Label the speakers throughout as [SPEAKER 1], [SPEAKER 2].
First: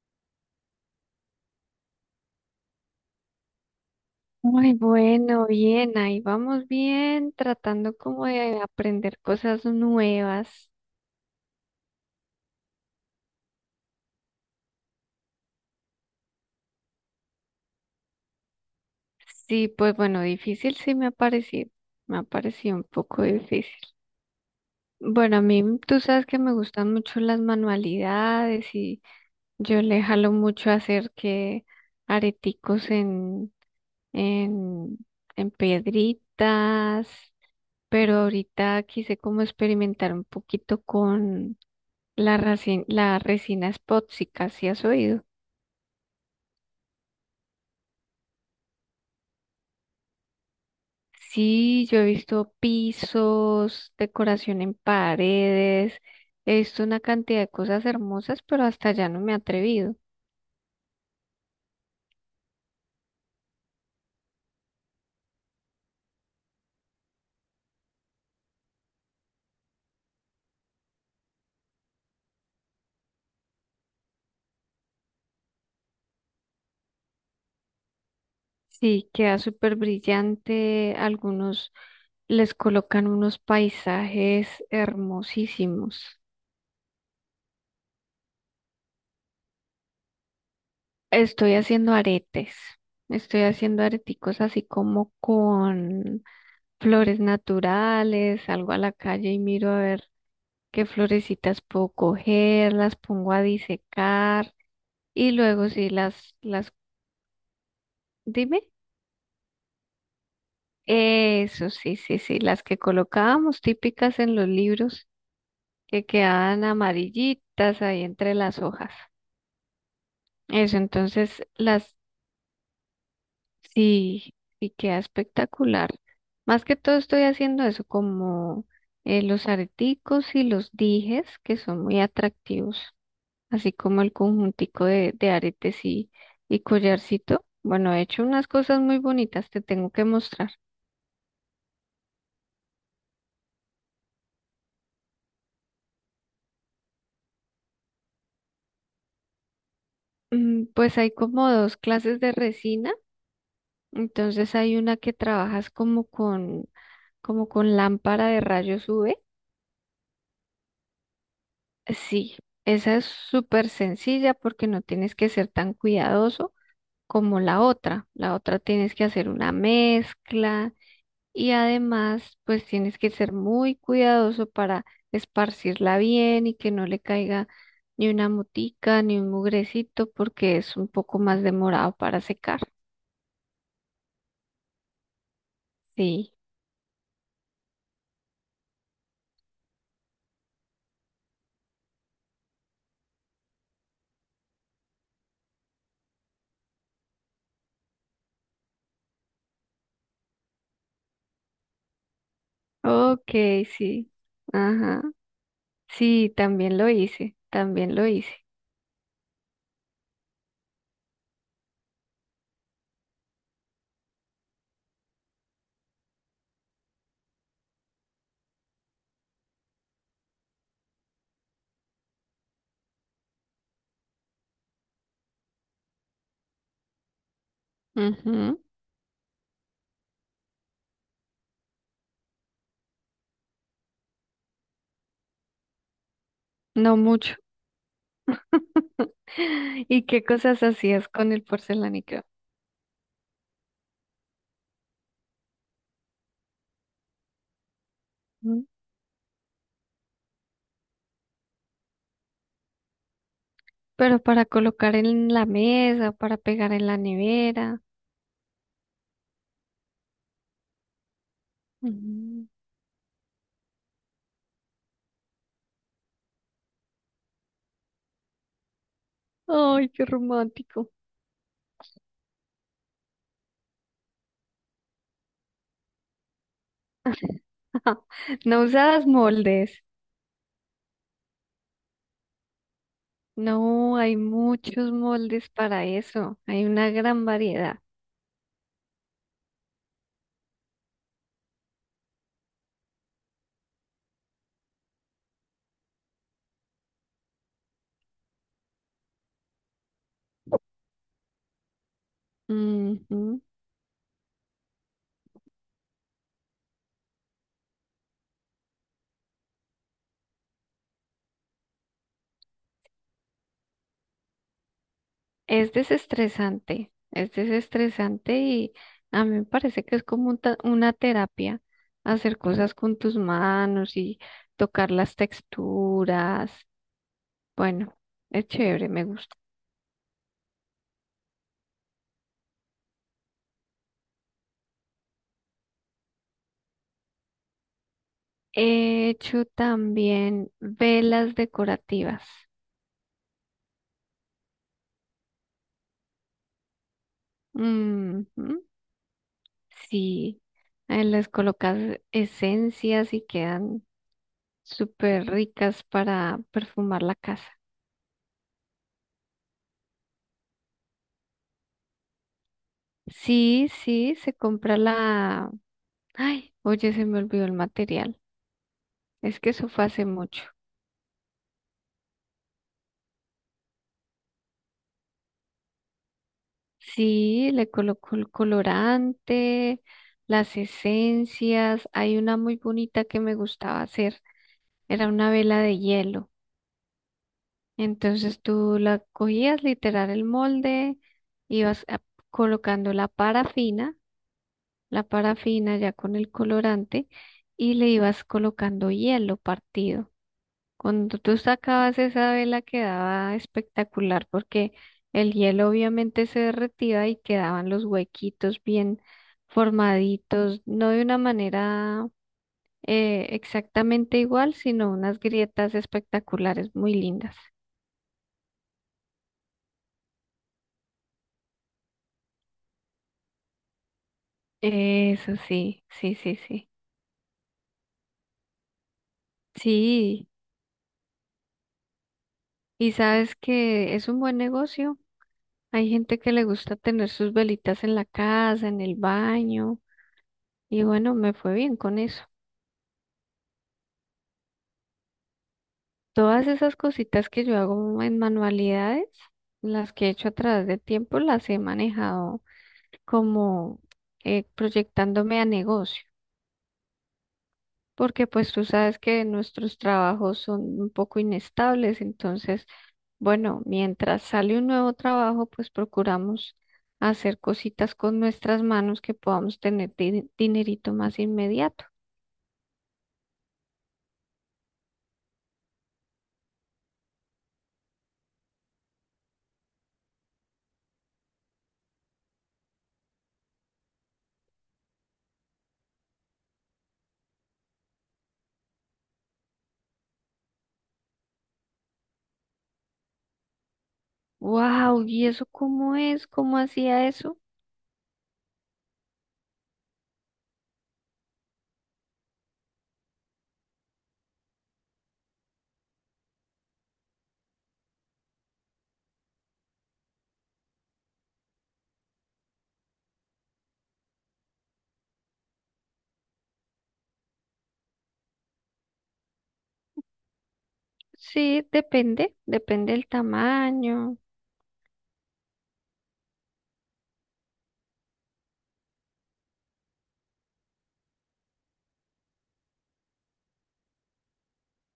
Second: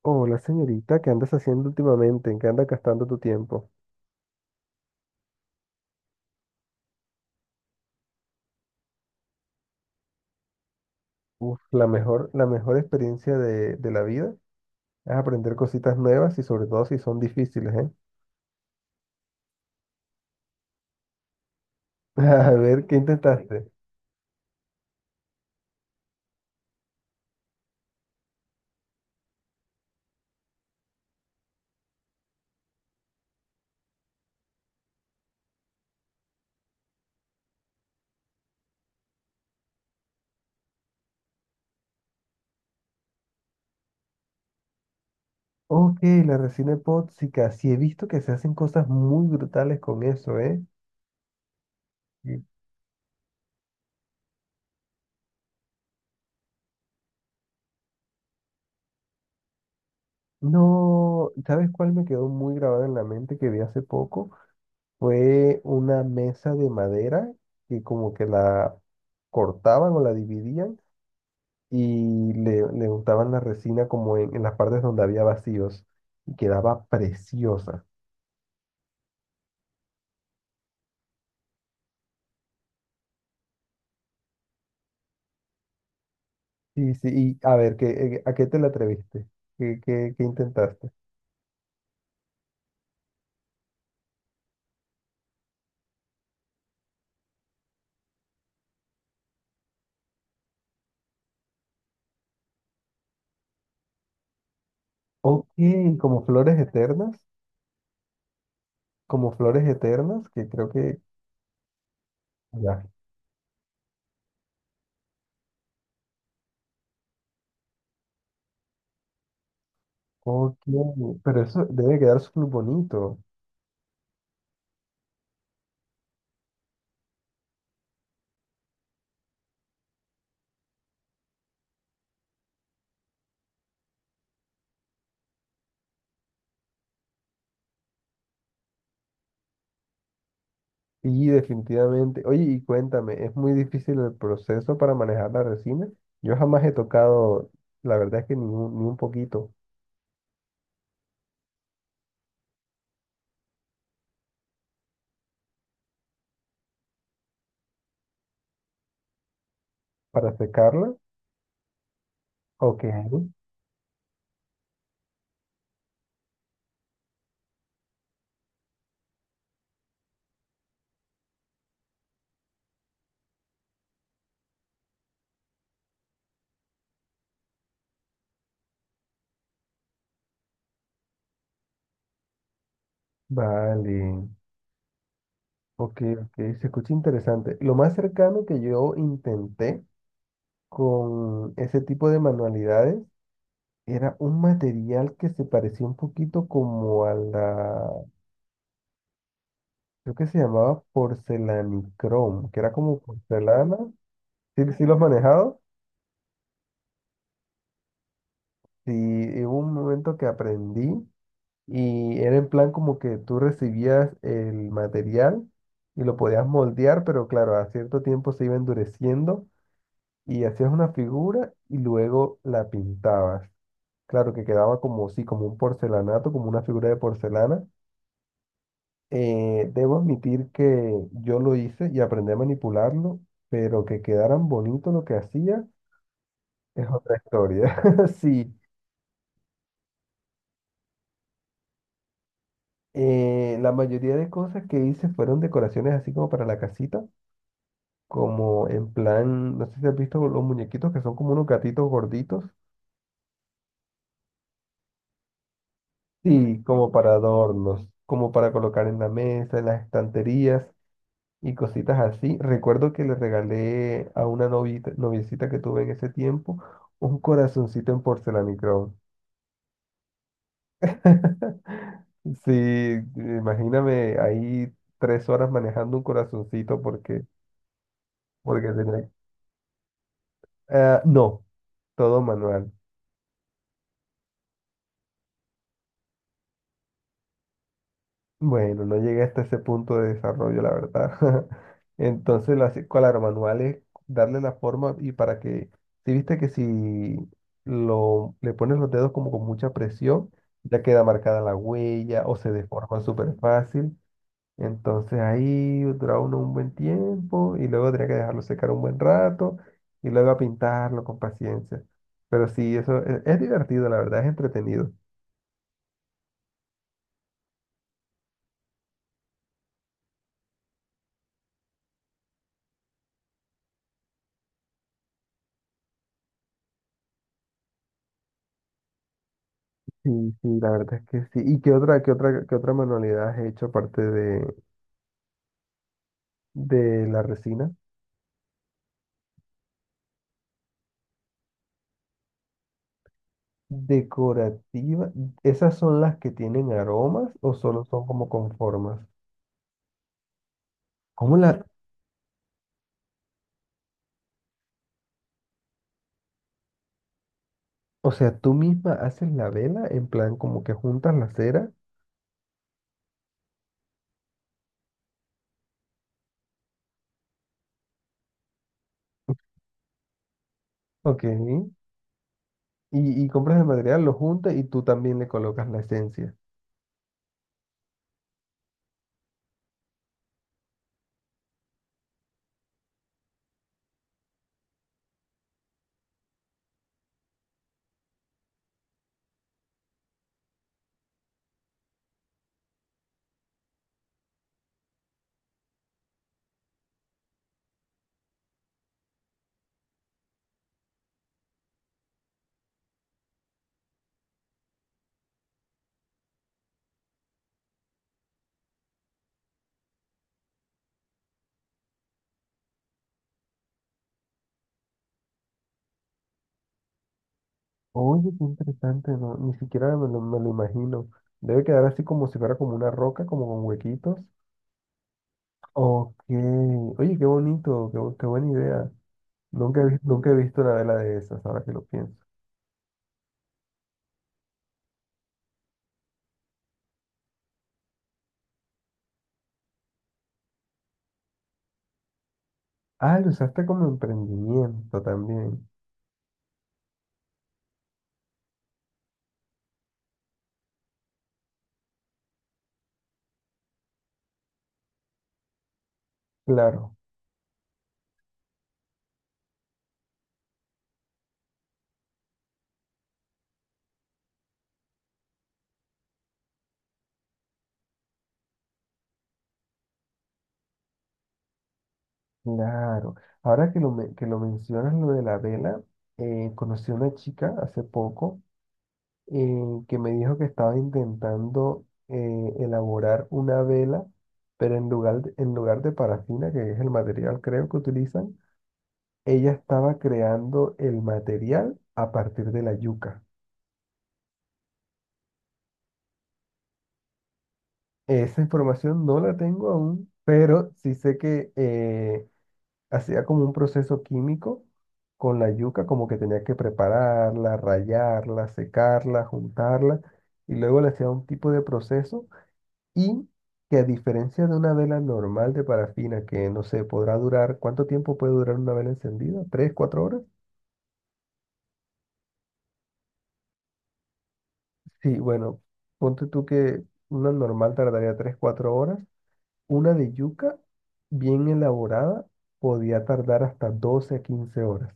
[SPEAKER 1] Hola señorita, ¿qué andas haciendo últimamente? ¿En qué andas gastando tu tiempo?
[SPEAKER 2] Muy bueno, bien, ahí vamos bien, tratando como de aprender cosas nuevas.
[SPEAKER 1] Uf, la mejor experiencia de la vida es aprender cositas nuevas y sobre todo si son difíciles, ¿eh?
[SPEAKER 2] Sí, pues bueno, difícil sí me ha
[SPEAKER 1] A
[SPEAKER 2] parecido un
[SPEAKER 1] ver, ¿qué
[SPEAKER 2] poco
[SPEAKER 1] intentaste?
[SPEAKER 2] difícil. Bueno, a mí tú sabes que me gustan mucho las manualidades y yo le jalo mucho a hacer que areticos en, en piedritas, pero ahorita quise como experimentar un poquito con la resina es tóxica, ¿sí has oído?
[SPEAKER 1] Ok, la resina epóxica. Sí he visto que se hacen cosas muy brutales con eso, ¿eh?
[SPEAKER 2] Sí, yo he
[SPEAKER 1] Sí.
[SPEAKER 2] visto pisos, decoración en paredes, he visto una cantidad de cosas hermosas, pero hasta allá no me he atrevido.
[SPEAKER 1] No, ¿sabes cuál me quedó muy grabado en la mente que vi hace poco? Fue una mesa de madera que como que la cortaban o la dividían y le untaban la resina como en las partes donde había vacíos y quedaba preciosa.
[SPEAKER 2] Sí, queda súper brillante, algunos les colocan unos paisajes hermosísimos.
[SPEAKER 1] Sí, sí, y a ver, ¿qué, a qué te la atreviste? ¿Qué intentaste?
[SPEAKER 2] Estoy haciendo aretes, estoy haciendo areticos así como con flores naturales, salgo a la calle y miro a ver qué florecitas puedo coger, las pongo a disecar y
[SPEAKER 1] Ok,
[SPEAKER 2] luego sí
[SPEAKER 1] como flores eternas,
[SPEAKER 2] dime.
[SPEAKER 1] como flores eternas, que creo que
[SPEAKER 2] Eso sí, sí, sí, las que
[SPEAKER 1] ya.
[SPEAKER 2] colocábamos típicas en los libros que quedaban amarillitas ahí entre las hojas.
[SPEAKER 1] Ok,
[SPEAKER 2] Eso,
[SPEAKER 1] pero
[SPEAKER 2] entonces
[SPEAKER 1] eso
[SPEAKER 2] las,
[SPEAKER 1] debe quedar súper bonito.
[SPEAKER 2] sí, y queda espectacular. Más que todo estoy haciendo eso como los areticos y los dijes que son muy atractivos, así como el conjuntico de aretes y collarcito. Bueno, he hecho unas cosas muy bonitas, te tengo que mostrar.
[SPEAKER 1] Y definitivamente, oye, y cuéntame, ¿es muy difícil el proceso para manejar la resina? Yo jamás he tocado, la verdad es que ni un poquito,
[SPEAKER 2] Mm. Pues hay como dos clases de resina, entonces hay una que trabajas como con lámpara de rayos UV.
[SPEAKER 1] para secarla.
[SPEAKER 2] Sí,
[SPEAKER 1] Ok,
[SPEAKER 2] esa es súper sencilla porque no tienes que ser tan cuidadoso como la otra. La otra tienes que hacer una mezcla, y además, pues tienes que ser muy cuidadoso para esparcirla bien y que no le caiga ni una motica ni un mugrecito porque es un poco más demorado para secar.
[SPEAKER 1] vale, ok,
[SPEAKER 2] Sí.
[SPEAKER 1] ok, se escucha interesante. Lo más cercano que yo intenté con ese tipo de manualidades era un material que se parecía un poquito como a la, creo que se llamaba porcelanicrón, que era como
[SPEAKER 2] Ok,
[SPEAKER 1] porcelana.
[SPEAKER 2] sí.
[SPEAKER 1] Sí, sí lo has
[SPEAKER 2] Ajá.
[SPEAKER 1] manejado.
[SPEAKER 2] Sí, también lo hice, también lo hice.
[SPEAKER 1] Sí, y hubo un momento que aprendí y era en plan como que tú recibías el material y lo podías moldear, pero claro, a cierto tiempo se iba endureciendo. Y hacías una figura y luego la pintabas. Claro que quedaba como, sí, como un porcelanato, como una figura de porcelana.
[SPEAKER 2] Ujú.
[SPEAKER 1] Debo admitir que yo lo hice y aprendí a manipularlo, pero que quedaran bonito lo que hacía es
[SPEAKER 2] No
[SPEAKER 1] otra
[SPEAKER 2] mucho.
[SPEAKER 1] historia. Sí,
[SPEAKER 2] ¿Y qué cosas hacías con el porcelánico?
[SPEAKER 1] la mayoría de cosas que hice fueron decoraciones así como para la casita,
[SPEAKER 2] Ujú.
[SPEAKER 1] como en plan, no sé si has visto los muñequitos que son como unos gatitos gorditos.
[SPEAKER 2] Pero para colocar en la mesa, para
[SPEAKER 1] Sí,
[SPEAKER 2] pegar en
[SPEAKER 1] como
[SPEAKER 2] la
[SPEAKER 1] para
[SPEAKER 2] nevera.
[SPEAKER 1] adornos, como para colocar en la mesa, en las estanterías y cositas así.
[SPEAKER 2] Ujú.
[SPEAKER 1] Recuerdo que le regalé a una noviecita que tuve en ese tiempo un corazoncito en porcelanicrón.
[SPEAKER 2] Ay, qué romántico.
[SPEAKER 1] Sí, imagíname ahí 3 horas manejando un corazoncito
[SPEAKER 2] No
[SPEAKER 1] porque
[SPEAKER 2] usabas
[SPEAKER 1] tenía...
[SPEAKER 2] moldes.
[SPEAKER 1] Ah, no, todo manual.
[SPEAKER 2] No, hay muchos moldes para eso. Hay una gran variedad.
[SPEAKER 1] Bueno, no llegué hasta ese punto de desarrollo, la verdad. Entonces, claro, manual es darle la forma y para que, si viste que si le pones los dedos como con mucha presión, ya queda marcada la huella o se deforma súper
[SPEAKER 2] Ujú.
[SPEAKER 1] fácil. Entonces ahí dura uno un buen tiempo y luego tendría que dejarlo secar un buen rato y luego a pintarlo con paciencia. Pero sí, es divertido, la verdad, es entretenido.
[SPEAKER 2] Es desestresante. Es desestresante y a mí me parece que es como una terapia hacer cosas con tus manos y tocar las texturas. Bueno, es chévere, me gusta.
[SPEAKER 1] Sí, sí, la verdad es que sí. ¿Y qué otra manualidad has hecho aparte de la resina?
[SPEAKER 2] He hecho también velas decorativas.
[SPEAKER 1] Decorativa. ¿Esas son las que tienen aromas o solo son
[SPEAKER 2] Ujú.
[SPEAKER 1] como con formas?
[SPEAKER 2] Sí, les
[SPEAKER 1] ¿Cómo la,
[SPEAKER 2] colocas esencias y quedan súper ricas para perfumar la casa.
[SPEAKER 1] o sea, tú misma haces la vela en plan como que juntas la cera?
[SPEAKER 2] Sí, sí, se compra la... Ay, oye, se me olvidó el material. Es que eso fue hace mucho.
[SPEAKER 1] Ok. Y compras el material, lo juntas y tú también le colocas la esencia.
[SPEAKER 2] Sí, le colocó el colorante, las esencias. Hay una muy bonita que me gustaba hacer. Era una vela de hielo. Entonces tú la cogías literal el molde, ibas a- colocando la parafina, la parafina ya con el colorante, y le ibas colocando hielo partido. Cuando tú sacabas esa vela quedaba espectacular porque el hielo obviamente se derretía y quedaban los huequitos bien formaditos, no de una manera exactamente igual, sino unas grietas espectaculares, muy lindas.
[SPEAKER 1] Oye, qué interesante, ¿no? Ni siquiera me lo imagino. Debe quedar así como si fuera como una roca, como con huequitos.
[SPEAKER 2] Eso sí, sí,
[SPEAKER 1] Ok,
[SPEAKER 2] sí, sí.
[SPEAKER 1] oye, qué bonito, qué buena idea.
[SPEAKER 2] Sí,
[SPEAKER 1] Nunca he visto una vela de esas, ahora que lo pienso.
[SPEAKER 2] y sabes que es un buen negocio. Hay gente que le gusta tener sus velitas en la casa, en el baño, y bueno, me fue bien con eso.
[SPEAKER 1] Ah, lo usaste como emprendimiento también.
[SPEAKER 2] Todas esas cositas que yo hago en manualidades, las que he hecho a través del tiempo, las he manejado como proyectándome a negocio,
[SPEAKER 1] Claro,
[SPEAKER 2] porque pues tú sabes que nuestros trabajos son un poco inestables, entonces, bueno, mientras sale un nuevo trabajo, pues procuramos hacer cositas con nuestras manos que podamos tener dinerito más inmediato.
[SPEAKER 1] claro. Ahora que que lo mencionas, lo de la vela, conocí a una chica hace poco que me dijo que estaba intentando elaborar una vela, pero en lugar de parafina, que es el material creo que utilizan, ella estaba creando el material a partir de la yuca.
[SPEAKER 2] Wow, ¿y eso cómo es? ¿Cómo hacía eso?
[SPEAKER 1] Esa información no la tengo aún, pero sí sé que hacía como un proceso químico con la yuca, como que tenía que prepararla, rallarla, secarla, juntarla, y luego le hacía un tipo de proceso y que a diferencia de una vela normal de parafina, que no sé, podrá durar, ¿cuánto tiempo puede durar una vela encendida? ¿Tres, cuatro horas?
[SPEAKER 2] Sí, depende, depende del tamaño.
[SPEAKER 1] Sí, bueno, ponte tú que una normal tardaría 3, 4 horas. Una de yuca bien elaborada podía tardar hasta 12 a 15 horas.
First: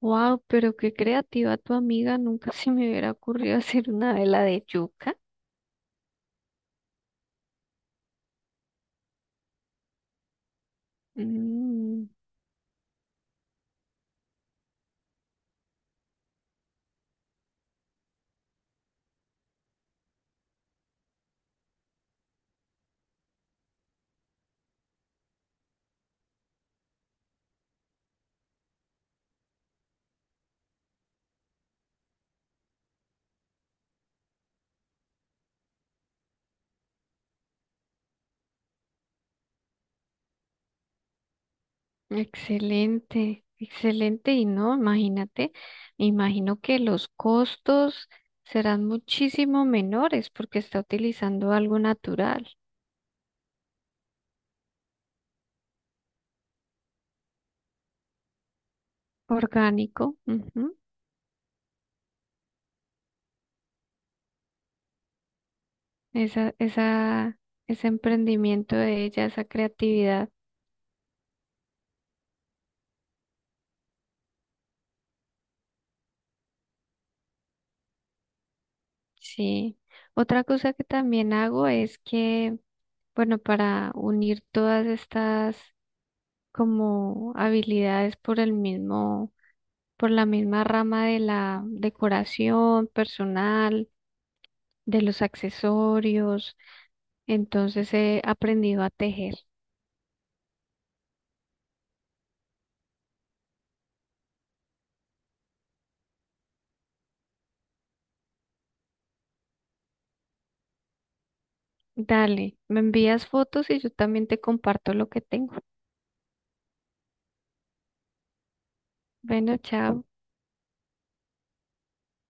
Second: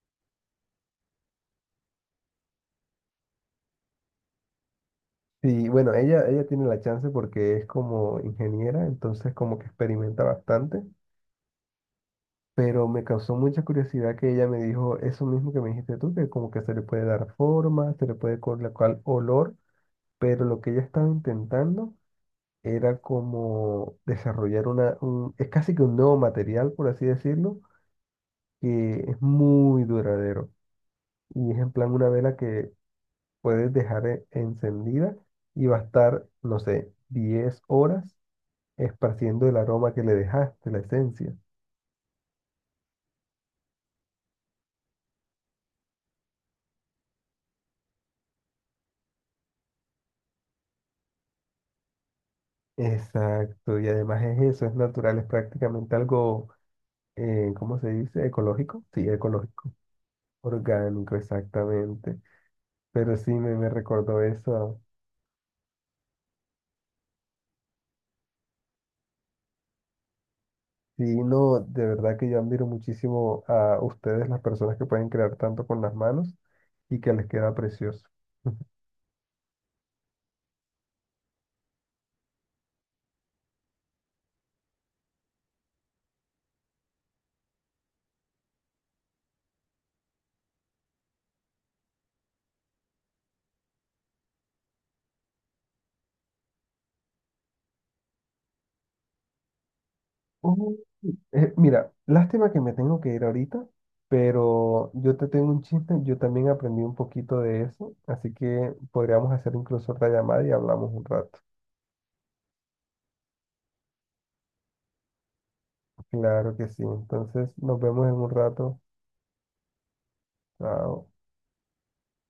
[SPEAKER 2] Wow, pero qué creativa tu amiga, nunca se me hubiera ocurrido hacer una vela de yuca.
[SPEAKER 1] Sí, bueno, ella tiene la chance porque es como ingeniera, entonces como que experimenta bastante,
[SPEAKER 2] Mm,
[SPEAKER 1] pero me causó mucha curiosidad que ella me dijo eso mismo que me dijiste tú, que como que se le puede dar forma, se le puede colocar olor, pero lo que ella estaba intentando era como desarrollar es casi que un nuevo material, por así decirlo, que es muy duradero. Y es en plan una vela que puedes dejar encendida y va a estar, no sé, 10 horas esparciendo el aroma que le dejaste, la esencia.
[SPEAKER 2] excelente, excelente. Y no, imagínate, me imagino que los costos serán muchísimo menores porque está utilizando algo natural,
[SPEAKER 1] Exacto, y además es eso, es natural, es prácticamente algo, ¿cómo se dice? ¿Ecológico? Sí, ecológico,
[SPEAKER 2] orgánico. Ujú.
[SPEAKER 1] orgánico, exactamente. Pero sí, me recordó eso.
[SPEAKER 2] esa, esa, Ese emprendimiento de ella, esa creatividad.
[SPEAKER 1] Sí, no, de verdad que yo admiro muchísimo a ustedes, las personas que pueden crear tanto con las manos y que les queda precioso.
[SPEAKER 2] Sí. Otra cosa que también hago es que, bueno, para unir todas estas como habilidades por la misma rama de la decoración personal, de los accesorios, entonces he aprendido a tejer.
[SPEAKER 1] Oh, mira, lástima que me tengo que ir ahorita, pero yo te tengo un chiste, yo también aprendí un poquito de eso, así que podríamos hacer incluso otra llamada y hablamos un rato.
[SPEAKER 2] Dale, me envías fotos y yo también te comparto lo que tengo.
[SPEAKER 1] Claro que sí, entonces nos vemos en un rato.
[SPEAKER 2] Bueno, chao.
[SPEAKER 1] Chao.